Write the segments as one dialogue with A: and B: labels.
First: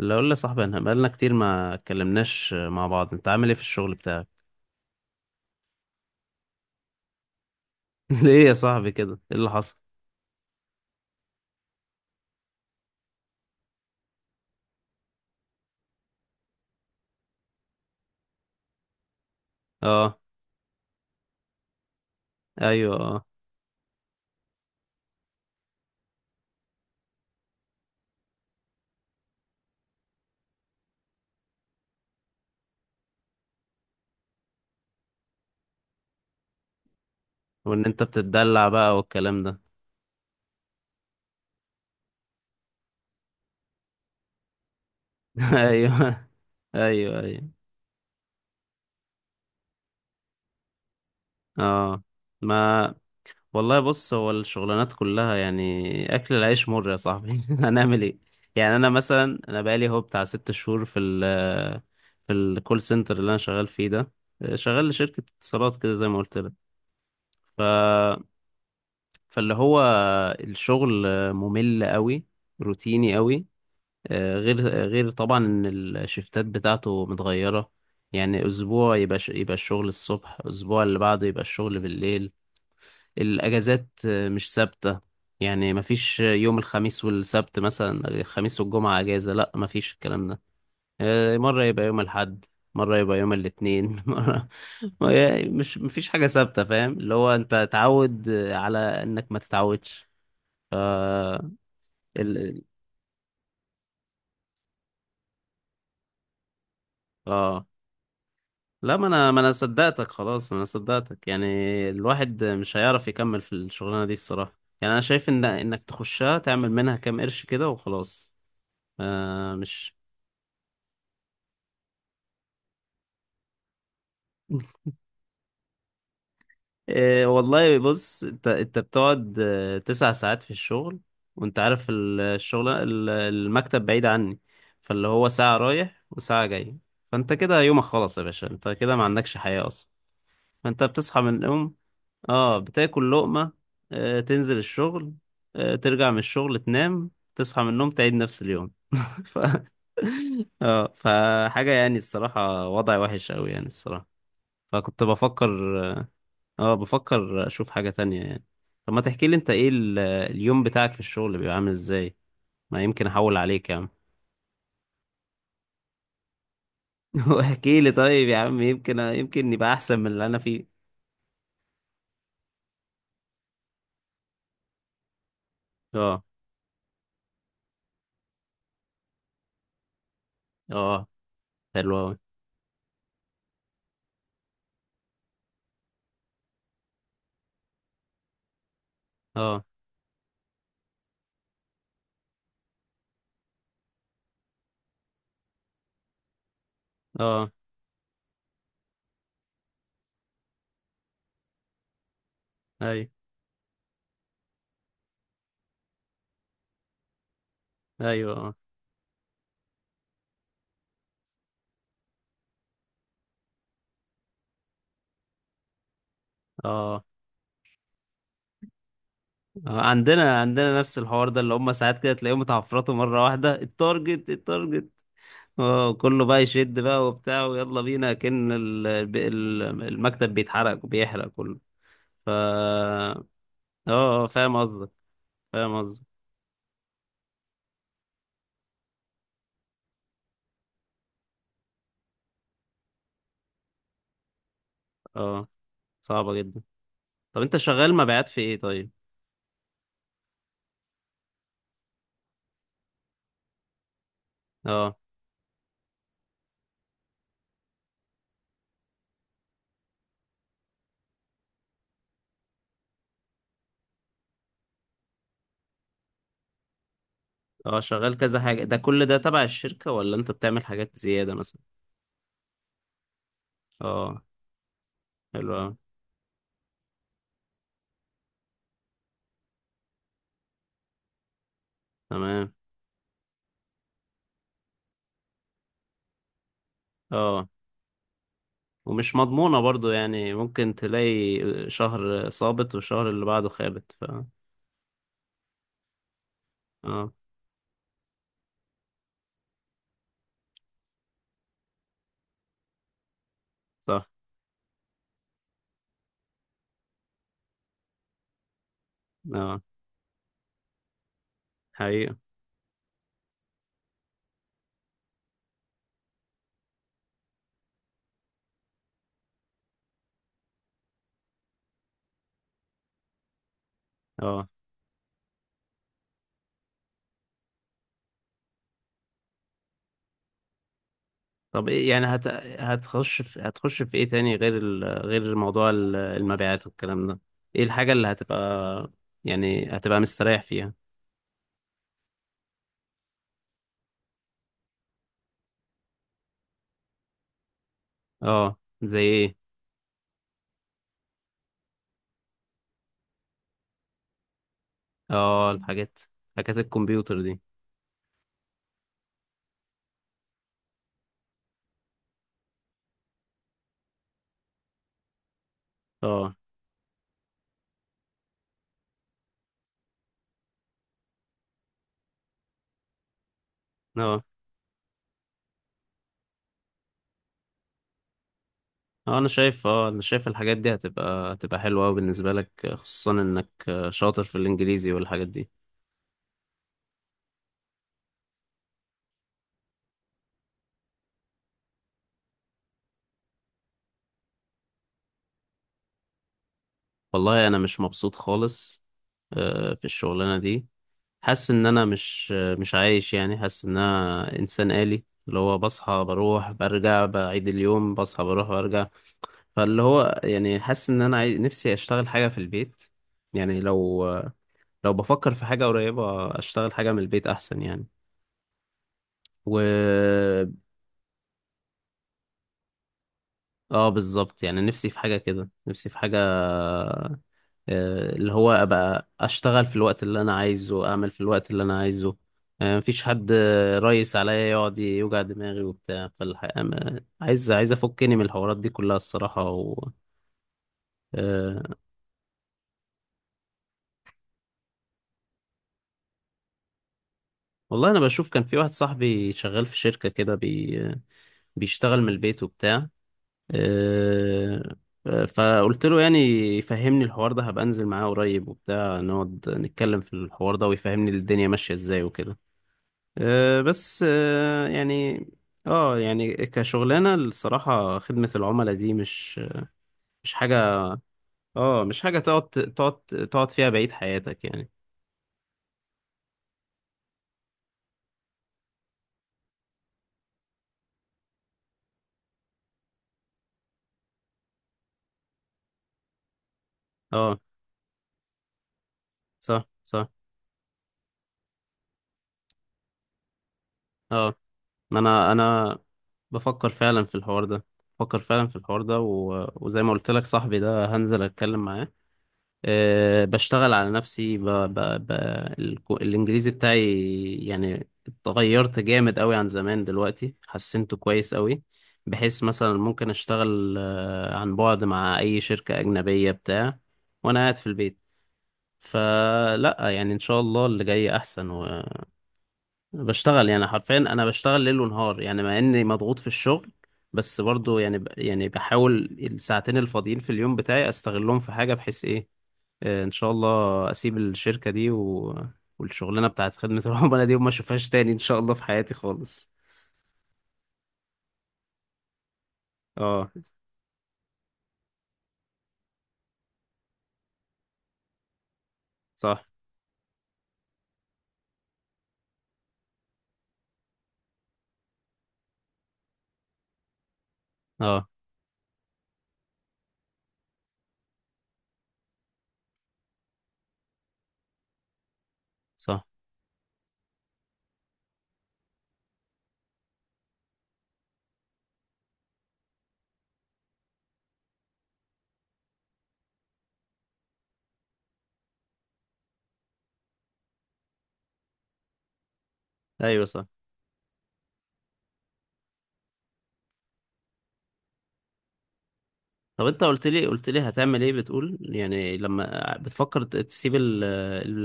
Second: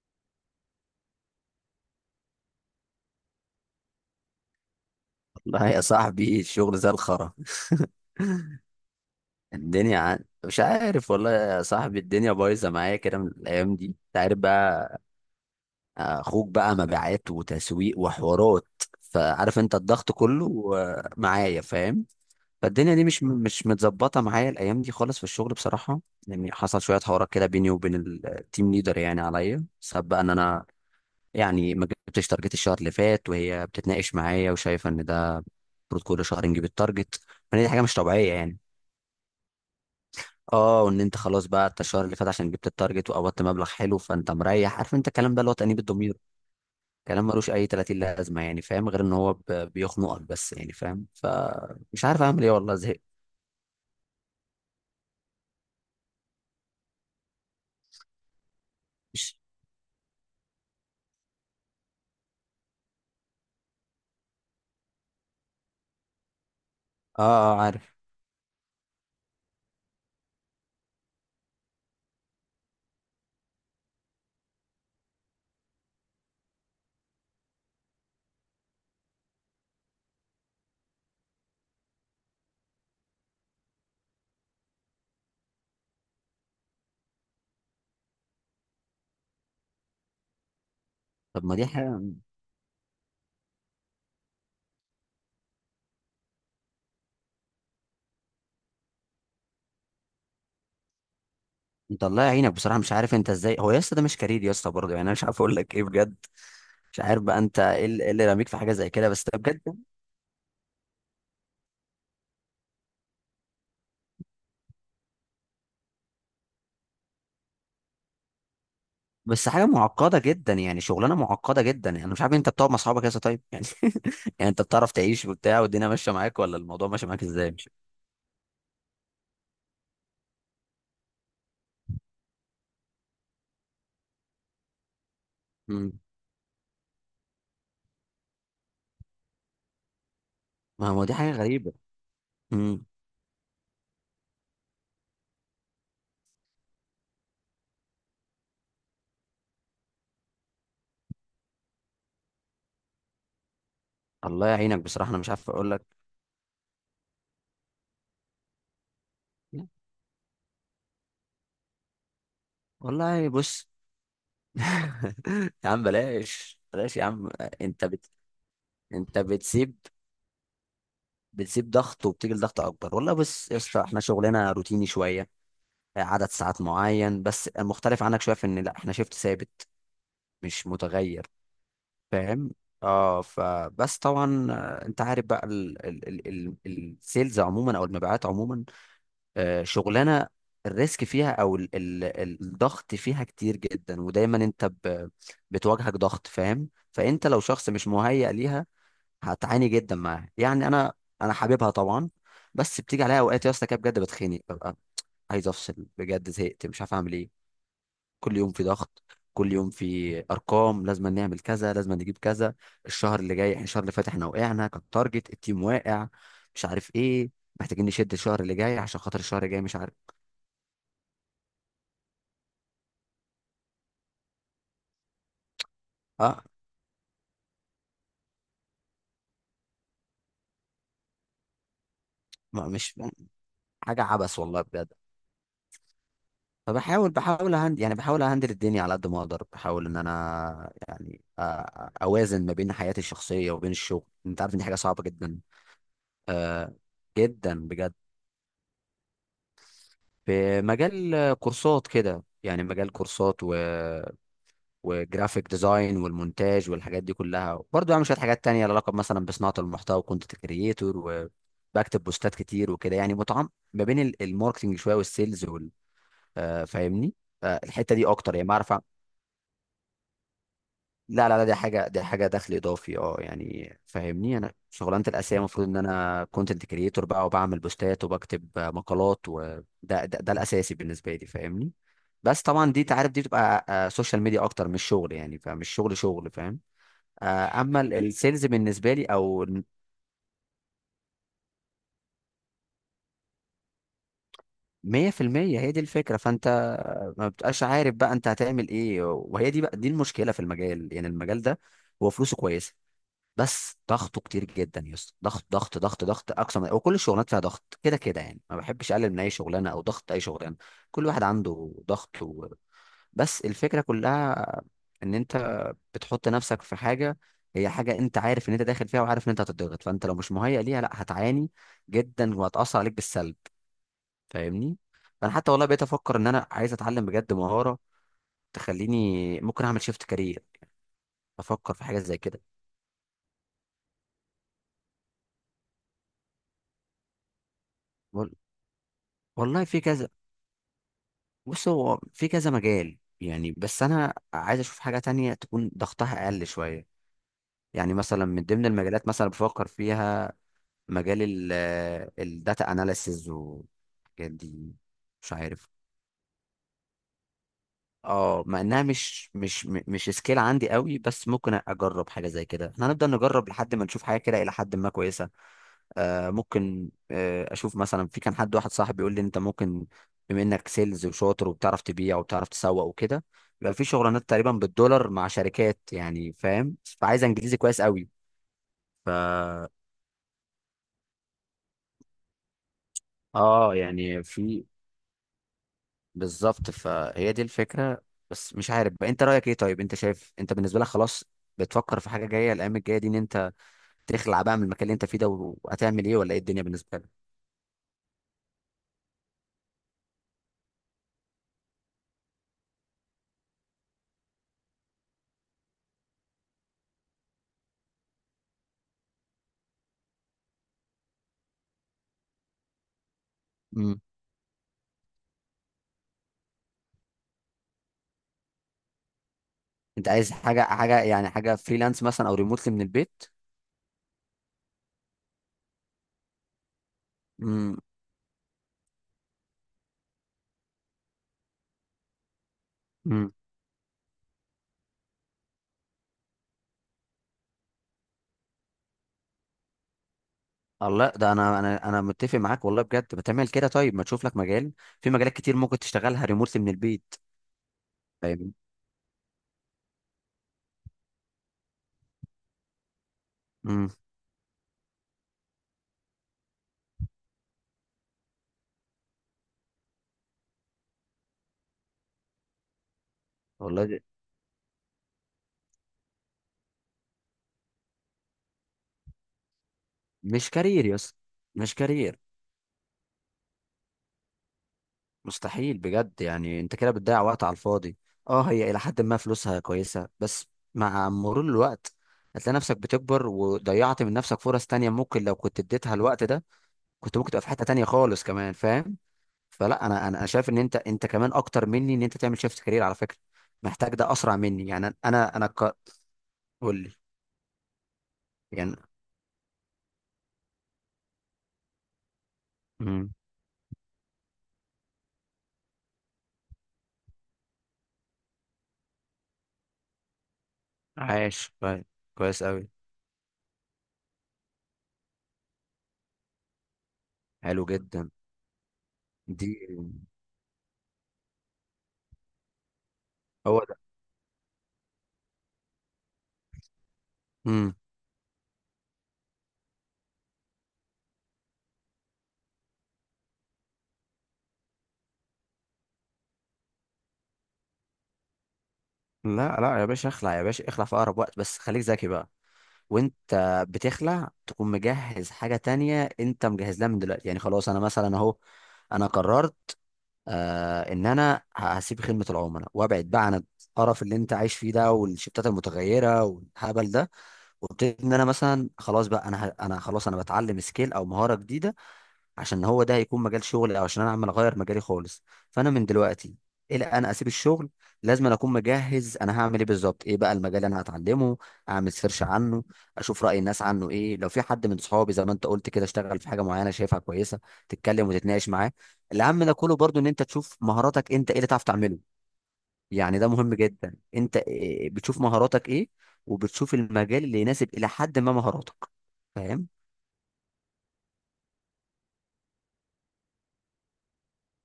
A: اللي اقول لي صاحبي، انا بقالنا كتير ما اتكلمناش مع بعض. انت عامل ايه في الشغل بتاعك؟
B: لا، يا صاحبي الشغل زي الخرا.
A: ليه يا صاحبي كده، ايه اللي حصل؟
B: مش عارف والله يا صاحبي، الدنيا بايظه معايا كده من الايام دي، انت عارف بقى. اخوك بقى مبيعات وتسويق وحوارات، فعارف انت الضغط
A: اه،
B: كله، معايا؟ فاهم. فالدنيا
A: ايوه
B: دي مش
A: اه.
B: مش متظبطه معايا الايام دي خالص في الشغل بصراحه. يعني حصل شويه حوارات كده بيني وبين التيم ليدر، يعني عليا سبب بقى ان انا يعني ما جبتش تارجت الشهر اللي فات، وهي بتتناقش معايا وشايفه ان ده المفروض كل شهر نجيب التارجت، فدي حاجه
A: وان
B: مش
A: انت
B: طبيعيه يعني.
A: بتتدلع بقى والكلام ده؟
B: اه، وان انت خلاص بقى، انت الشهر اللي فات عشان جبت التارجت وقبضت مبلغ حلو فانت مريح، عارف انت الكلام ده اللي هو تأنيب الضمير.
A: ايوه، ايوه،
B: كلام
A: ايوه
B: ملوش اي 30 لازمه يعني، فاهم؟ غير ان هو بيخنقك بس، يعني فاهم،
A: اه.
B: فمش عارف اعمل ايه والله،
A: ما
B: زهقت.
A: والله بص، هو الشغلانات كلها يعني اكل العيش مر يا صاحبي. هنعمل ايه؟ يعني انا
B: مش-
A: مثلا انا بقالي هو بتاع 6 شهور في ال في الكول سنتر اللي انا شغال فيه ده، شغال لشركة اتصالات كده زي ما قلت
B: اه، اه عارف.
A: لك. فاللي هو الشغل ممل قوي، روتيني قوي، غير غير طبعا ان الشفتات بتاعته متغيرة. يعني اسبوع يبقى يبقى الشغل الصبح، اسبوع اللي بعده يبقى الشغل بالليل. الاجازات مش ثابتة، يعني مفيش يوم الخميس والسبت مثلا، الخميس والجمعة اجازة، لا، مفيش الكلام ده.
B: طب ما
A: مرة
B: دي
A: يبقى يوم
B: حاجه.
A: الاحد، مرة يبقى يوم الاثنين، مرة ما هي مش، مفيش حاجة ثابتة، فاهم؟ اللي هو انت تعود على انك ما تتعودش. آه.
B: انت الله
A: ال...
B: يعينك
A: ال-
B: بصراحه، مش عارف انت ازاي هو يا اسطى، ده مش كارير يا اسطى برضه، يعني انا مش عارف اقول لك ايه بجد. مش عارف بقى انت
A: اه،
B: ايه اللي إيه اللي راميك في حاجه زي
A: لا، ما
B: كده، بس
A: انا
B: ده
A: ما انا
B: بجد.
A: صدقتك خلاص، انا صدقتك يعني. الواحد مش هيعرف يكمل في الشغلانه دي الصراحه. يعني انا شايف ان انك تخشها، تعمل منها كام قرش كده وخلاص.
B: بس
A: آه
B: حاجه
A: مش
B: معقده جدا يعني، شغلانه معقده جدا يعني، انا مش عارف انت بتقعد مع اصحابك كده طيب يعني؟ يعني انت بتعرف تعيش وبتاع، والدنيا ماشيه معاك ولا الموضوع ماشي معاك
A: إيه
B: ازاي؟
A: والله بص، انت بتقعد 9 ساعات في الشغل، وانت عارف الشغل المكتب بعيد عني، فاللي هو ساعة
B: امم.
A: رايح وساعة جاي، فانت كده يومك خلص يا باشا، انت كده ما عندكش حياة. فانت
B: ما هو دي
A: بتصحى من
B: حاجه غريبه.
A: النوم، اه،
B: امم.
A: بتاكل لقمة، آه، تنزل الشغل، آه، ترجع من الشغل، تنام، تصحى من النوم، تعيد نفس اليوم. ف... اه، فحاجة يعني الصراحة وضع وحش قوي يعني الصراحة.
B: الله يعينك
A: فكنت
B: بصراحه، انا مش
A: بفكر،
B: عارف اقول لك.
A: اه، بفكر اشوف حاجة تانية يعني. طب ما تحكي لي انت ايه اليوم بتاعك في الشغل بيبقى عامل ازاي؟ ما يمكن
B: والله
A: احول
B: بص.
A: عليك يا عم.
B: يا عم بلاش، بلاش يا عم.
A: واحكي
B: انت
A: لي
B: بت...
A: طيب يا عم، يمكن
B: انت
A: يمكن يبقى
B: بتسيب
A: احسن من اللي انا فيه.
B: بتسيب ضغط وبتيجي لضغط اكبر. والله بص يا اسطى، احنا شغلنا روتيني شويه،
A: اه
B: عدد ساعات معين، بس المختلف عنك شويه في ان لا، احنا شيفت ثابت مش
A: اه،
B: متغير،
A: حلو قوي.
B: فاهم؟ اه، فبس طبعا، انت عارف بقى السيلز عموما او المبيعات عموما،
A: اه
B: شغلانه الريسك فيها او الضغط فيها كتير جدا، ودايما انت بتواجهك ضغط، فاهم؟ فانت لو
A: اه،
B: شخص مش مهيأ ليها هتعاني جدا معاها يعني. انا حاببها طبعا، بس بتيجي
A: ايوه
B: عليها اوقات يا اسطى كده بجد بتخنق، ببقى عايز افصل بجد، زهقت مش عارف اعمل ايه. كل يوم
A: ايوه
B: في ضغط، كل يوم في ارقام، لازم نعمل كذا، لازم نجيب كذا. الشهر اللي فات احنا وقعنا، كان تارجت التيم واقع، مش عارف
A: اه.
B: ايه، محتاجين نشد الشهر اللي جاي عشان خاطر الشهر الجاي، مش عارف.
A: عندنا عندنا نفس الحوار ده، اللي هم ساعات كده تلاقيهم اتعفرطوا مره واحده، التارجت التارجت، اه، كله بقى
B: اه.
A: يشد بقى وبتاع ويلا بينا، كأن المكتب بيتحرق وبيحرق كله. ف
B: ما مش
A: اه
B: حاجه
A: آه،
B: عبث
A: فاهم
B: والله
A: قصدك،
B: بجد.
A: فاهم قصدك.
B: فبحاول بحاول هند يعني بحاول اهندل الدنيا على قد ما اقدر، بحاول ان انا يعني اوازن ما بين حياتي الشخصيه وبين الشغل، انت عارف ان دي حاجه صعبه جدا.
A: اه، صعبه جدا.
B: آه،
A: طب انت
B: جدا بجد.
A: شغال مبيعات في ايه طيب؟
B: في مجال كورسات كده يعني، مجال كورسات و
A: اه
B: وجرافيك ديزاين والمونتاج والحاجات دي كلها، برضه بعمل شويه حاجات تانية لها علاقه مثلا بصناعه المحتوى وكونتنت كريتور، وبكتب بوستات كتير وكده، يعني متعم ما بين الماركتنج شويه والسيلز وال آه، فاهمني؟
A: اه،
B: الحته دي
A: شغال
B: اكتر
A: كذا
B: يعني،
A: حاجه،
B: بعرف
A: ده كل ده تبع الشركه ولا انت بتعمل حاجات
B: لا
A: زياده
B: لا لا، دي
A: مثلا؟
B: حاجه دي حاجه دخل اضافي، اه يعني
A: اه،
B: فاهمني. انا شغلانتي الاساسيه
A: حلو
B: المفروض
A: أوي.
B: ان انا كونتنت كريتور بقى، وبعمل بوستات وبكتب مقالات، وده ده, ده الاساسي بالنسبه لي، فاهمني؟ بس
A: تمام.
B: طبعا دي، تعرف، دي بتبقى سوشيال ميديا اكتر، مش شغل يعني، فمش شغل، فاهم؟
A: اه،
B: اما السيلز بالنسبه لي
A: ومش
B: او
A: مضمونة برضو يعني، ممكن تلاقي شهر صابت والشهر اللي بعده خابت. ف
B: 100% هي دي الفكره. فانت
A: اه،
B: ما بتبقاش عارف بقى انت هتعمل ايه، وهي دي بقى دي المشكله في المجال يعني، المجال ده هو فلوسه كويسه، بس
A: صح.
B: ضغطه كتير جدا يا اسطى، ضغط ضغط ضغط ضغط، اقصى من وكل الشغلانات فيها ضغط كده كده يعني، ما بحبش اقلل من اي
A: اه،
B: شغلانه او ضغط اي شغلانه، كل واحد عنده
A: حقيقة.
B: ضغط بس الفكره كلها ان انت بتحط نفسك في حاجه، هي حاجه انت عارف ان انت داخل فيها، وعارف ان انت هتضغط، فانت لو مش مهيئ ليها لا، هتعاني جدا وهتاثر عليك بالسلب،
A: اه،
B: فاهمني؟ فانا حتى والله بقيت افكر ان انا عايز اتعلم بجد مهاره تخليني ممكن اعمل شيفت كارير،
A: طب
B: افكر في
A: ايه
B: حاجه
A: يعني
B: زي كده.
A: هتخش في ايه تاني غير غير موضوع المبيعات والكلام ده؟ ايه الحاجة اللي
B: وال-
A: هتبقى
B: والله
A: يعني
B: في
A: هتبقى
B: كذا،
A: مستريح فيها؟
B: بص هو في كذا مجال يعني، بس انا عايز اشوف حاجه تانية تكون ضغطها اقل شويه، يعني مثلا من
A: اه،
B: ضمن
A: زي
B: المجالات مثلا
A: ايه؟
B: بفكر فيها مجال الداتا اناليسز والحاجات دي، مش
A: اه،
B: عارف.
A: الحاجات، حاجات الكمبيوتر دي.
B: اه، مع انها مش سكيل عندي قوي، بس ممكن اجرب حاجه زي كده، احنا هنفضل نجرب لحد ما نشوف حاجه كده الى حد ما كويسه. آه
A: اه
B: ممكن، اشوف مثلا. في كان حد واحد صاحبي بيقول لي انت ممكن بما انك سيلز وشاطر وبتعرف تبيع وبتعرف تسوق وكده، يبقى في شغلانات
A: اه،
B: تقريبا بالدولار مع شركات يعني، فاهم؟ فعايز انجليزي كويس قوي. ف
A: اه انا شايف، اه انا شايف الحاجات دي هتبقى هتبقى حلوة أوي بالنسبة لك، خصوصا انك
B: اه يعني
A: شاطر في
B: في
A: الانجليزي والحاجات دي.
B: بالظبط، فهي دي الفكره. بس مش عارف بقى انت رايك ايه طيب، انت شايف، انت بالنسبه لك خلاص بتفكر في حاجه جايه الايام الجايه دي ان انت تخلع بقى من المكان اللي انت فيه ده، وهتعمل ايه، ولا ايه الدنيا بالنسبه لك؟
A: والله انا مش مبسوط خالص في الشغلانه دي. حاسس ان انا مش مش عايش يعني، حاسس ان انا انسان آلي، اللي هو بصحى، بروح، برجع، بعيد اليوم، بصحى، بروح، برجع. فاللي هو يعني حاسس ان انا نفسي اشتغل حاجه في البيت. يعني
B: امم.
A: لو لو بفكر في حاجه قريبه، اشتغل حاجه من البيت احسن يعني. و
B: انت عايز حاجه يعني، حاجه فريلانس مثلا او ريموتلي من البيت؟
A: اه، بالظبط، يعني نفسي في حاجه كده، نفسي في حاجه
B: امم.
A: اللي هو ابقى اشتغل في الوقت اللي انا عايزه، اعمل في الوقت اللي انا عايزه، مفيش حد
B: امم.
A: ريس عليا يقعد يوجع دماغي وبتاع. فالحقيقة عايز افكني من الحوارات دي كلها الصراحة
B: الله، ده انا
A: آه،
B: انا متفق معاك والله بجد، ما تعمل كده طيب، ما تشوف لك مجال. في مجالات كتير ممكن تشتغلها ريموتلي من البيت،
A: والله انا بشوف كان
B: فاهم؟
A: في واحد صاحبي شغال في شركة كده بيشتغل من البيت وبتاع.
B: امم.
A: آه، آه، فقلت له يعني يفهمني الحوار ده، هبقى انزل معاه قريب وبتاع، نقعد نتكلم في الحوار ده، ويفهمني الدنيا ماشية ازاي وكده. أه،
B: والله ده
A: بس أه، يعني اه يعني كشغلانة الصراحة، خدمة العملاء دي مش مش
B: مش كارير
A: حاجة.
B: يا اسطى، مش
A: اه، مش
B: كارير.
A: حاجة تقعد تقعد تقعد فيها بقية حياتك يعني.
B: مستحيل بجد يعني، انت كده بتضيع وقت على الفاضي. اه، هي الى حد ما فلوسها كويسة، بس مع مرور الوقت هتلاقي نفسك بتكبر وضيعت من نفسك فرص تانية، ممكن لو كنت اديتها الوقت ده كنت ممكن
A: اه،
B: تبقى في حتة تانية خالص كمان، فاهم؟
A: صح
B: فلا،
A: صح.
B: انا انا أنا شايف ان انت، انت كمان اكتر مني، ان انت تعمل شيفت كارير على فكرة، محتاج ده
A: اه،
B: اسرع مني يعني.
A: ما انا انا بفكر
B: قول لي
A: فعلا في الحوار ده، بفكر فعلا في
B: يعني.
A: الحوار ده، وزي ما قلت لك، صاحبي ده هنزل اتكلم معاه.
B: امم.
A: أه بشتغل على نفسي، ب... الإنجليزي بتاعي يعني اتغيرت جامد قوي عن زمان، دلوقتي حسنته كويس
B: عايش
A: قوي،
B: طيب.
A: بحيث
B: كويس قوي.
A: مثلا ممكن أشتغل عن بعد مع أي شركة أجنبية بتاع وأنا قاعد
B: حلو
A: في البيت.
B: جدا. دي
A: فلا يعني إن شاء الله اللي جاي أحسن. وبشتغل
B: هو
A: يعني
B: ده.
A: حرفيا، أنا بشتغل ليل ونهار يعني، مع إني مضغوط في الشغل، بس
B: امم.
A: برضو يعني يعني بحاول الساعتين الفاضيين في اليوم بتاعي أستغلهم في حاجة، بحيث إيه ان شاء الله اسيب الشركة دي والشغلانة بتاعت خدمة العملاء دي وما اشوفهاش تاني ان شاء الله في حياتي خالص.
B: لا لا، يا باشا اخلع، يا باشا اخلع في اقرب وقت، بس خليك ذكي بقى.
A: اه
B: وانت بتخلع تكون مجهز حاجة تانية انت مجهز لها من دلوقتي، يعني خلاص. انا مثلا اهو، انا
A: صح،
B: قررت، ان انا هسيب خدمة العملاء وابعد بقى عن القرف اللي انت عايش فيه ده، والشفتات المتغيرة والهبل ده، وابتدي
A: اه
B: ان انا مثلا خلاص بقى، انا خلاص، انا بتعلم سكيل او مهارة جديدة عشان هو ده هيكون مجال شغلي، او عشان انا عمال اغير مجالي خالص. فانا من
A: صح،
B: دلوقتي الى انا اسيب الشغل، لازم أنا اكون مجهز انا هعمل ايه بالظبط، ايه بقى المجال اللي انا هتعلمه، اعمل سيرش عنه، اشوف راي الناس عنه ايه، لو في حد من صحابي زي ما انت قلت كده اشتغل في حاجه معينه شايفها كويسه، تتكلم وتتناقش معاه. الاهم ده كله برضو ان انت تشوف مهاراتك انت ايه اللي تعرف تعمله، يعني
A: ايوه
B: ده
A: صح.
B: مهم جدا. انت إيه- إيه، بتشوف مهاراتك ايه، وبتشوف المجال اللي يناسب الى حد ما مهاراتك،
A: طب
B: فاهم؟
A: انت قلت لي، قلت لي هتعمل ايه؟ بتقول يعني لما بتفكر تسيب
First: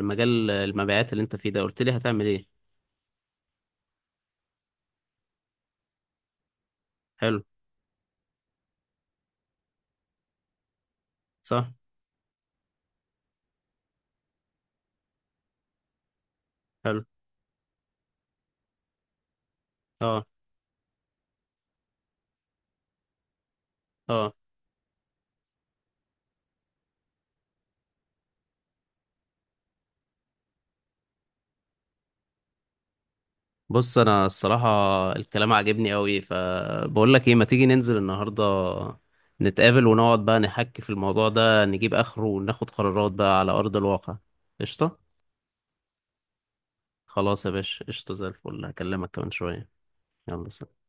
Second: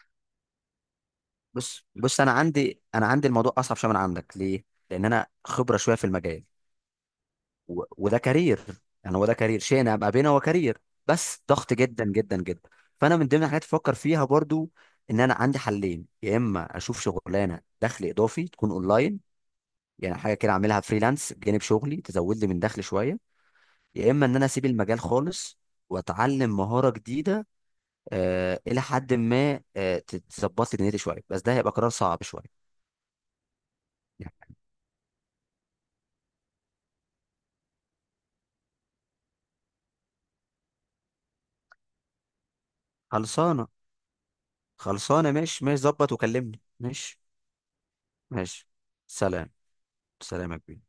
A: المجال المبيعات اللي انت فيه ده، قلت
B: بص
A: لي
B: بص
A: هتعمل
B: انا
A: ايه؟
B: عندي، الموضوع اصعب شويه من عندك، ليه؟ لان انا خبره شويه في المجال،
A: حلو.
B: وده كارير، يعني هو ده كارير، شيء انا ابقى بينه هو كارير، بس
A: صح.
B: ضغط جدا جدا جدا. فانا من ضمن الحاجات اللي بفكر فيها برضو ان انا عندي حلين، يا اما اشوف
A: حلو.
B: شغلانه دخل اضافي تكون اونلاين، يعني
A: اه
B: حاجه كده اعملها فريلانس بجانب شغلي تزود لي من دخل شويه، يا اما
A: اه،
B: ان انا اسيب المجال خالص واتعلم مهاره جديده، آه الى حد ما آه تظبط لي دنيتي شويه، بس ده هيبقى قرار صعب شويه
A: بص انا
B: يعني.
A: الصراحه الكلام عجبني قوي، فبقول لك ايه، ما تيجي ننزل النهارده نتقابل، ونقعد بقى نحكي في الموضوع ده، نجيب اخره وناخد قرارات بقى على
B: خلصانه،
A: ارض الواقع. قشطه.
B: خلصانه، ماشي ماشي، ظبط وكلمني. ماشي
A: خلاص يا باشا، قشطه زي الفل،
B: ماشي.
A: هكلمك كمان
B: سلام.
A: شويه. يلا
B: سلام يا كبير.
A: سلام.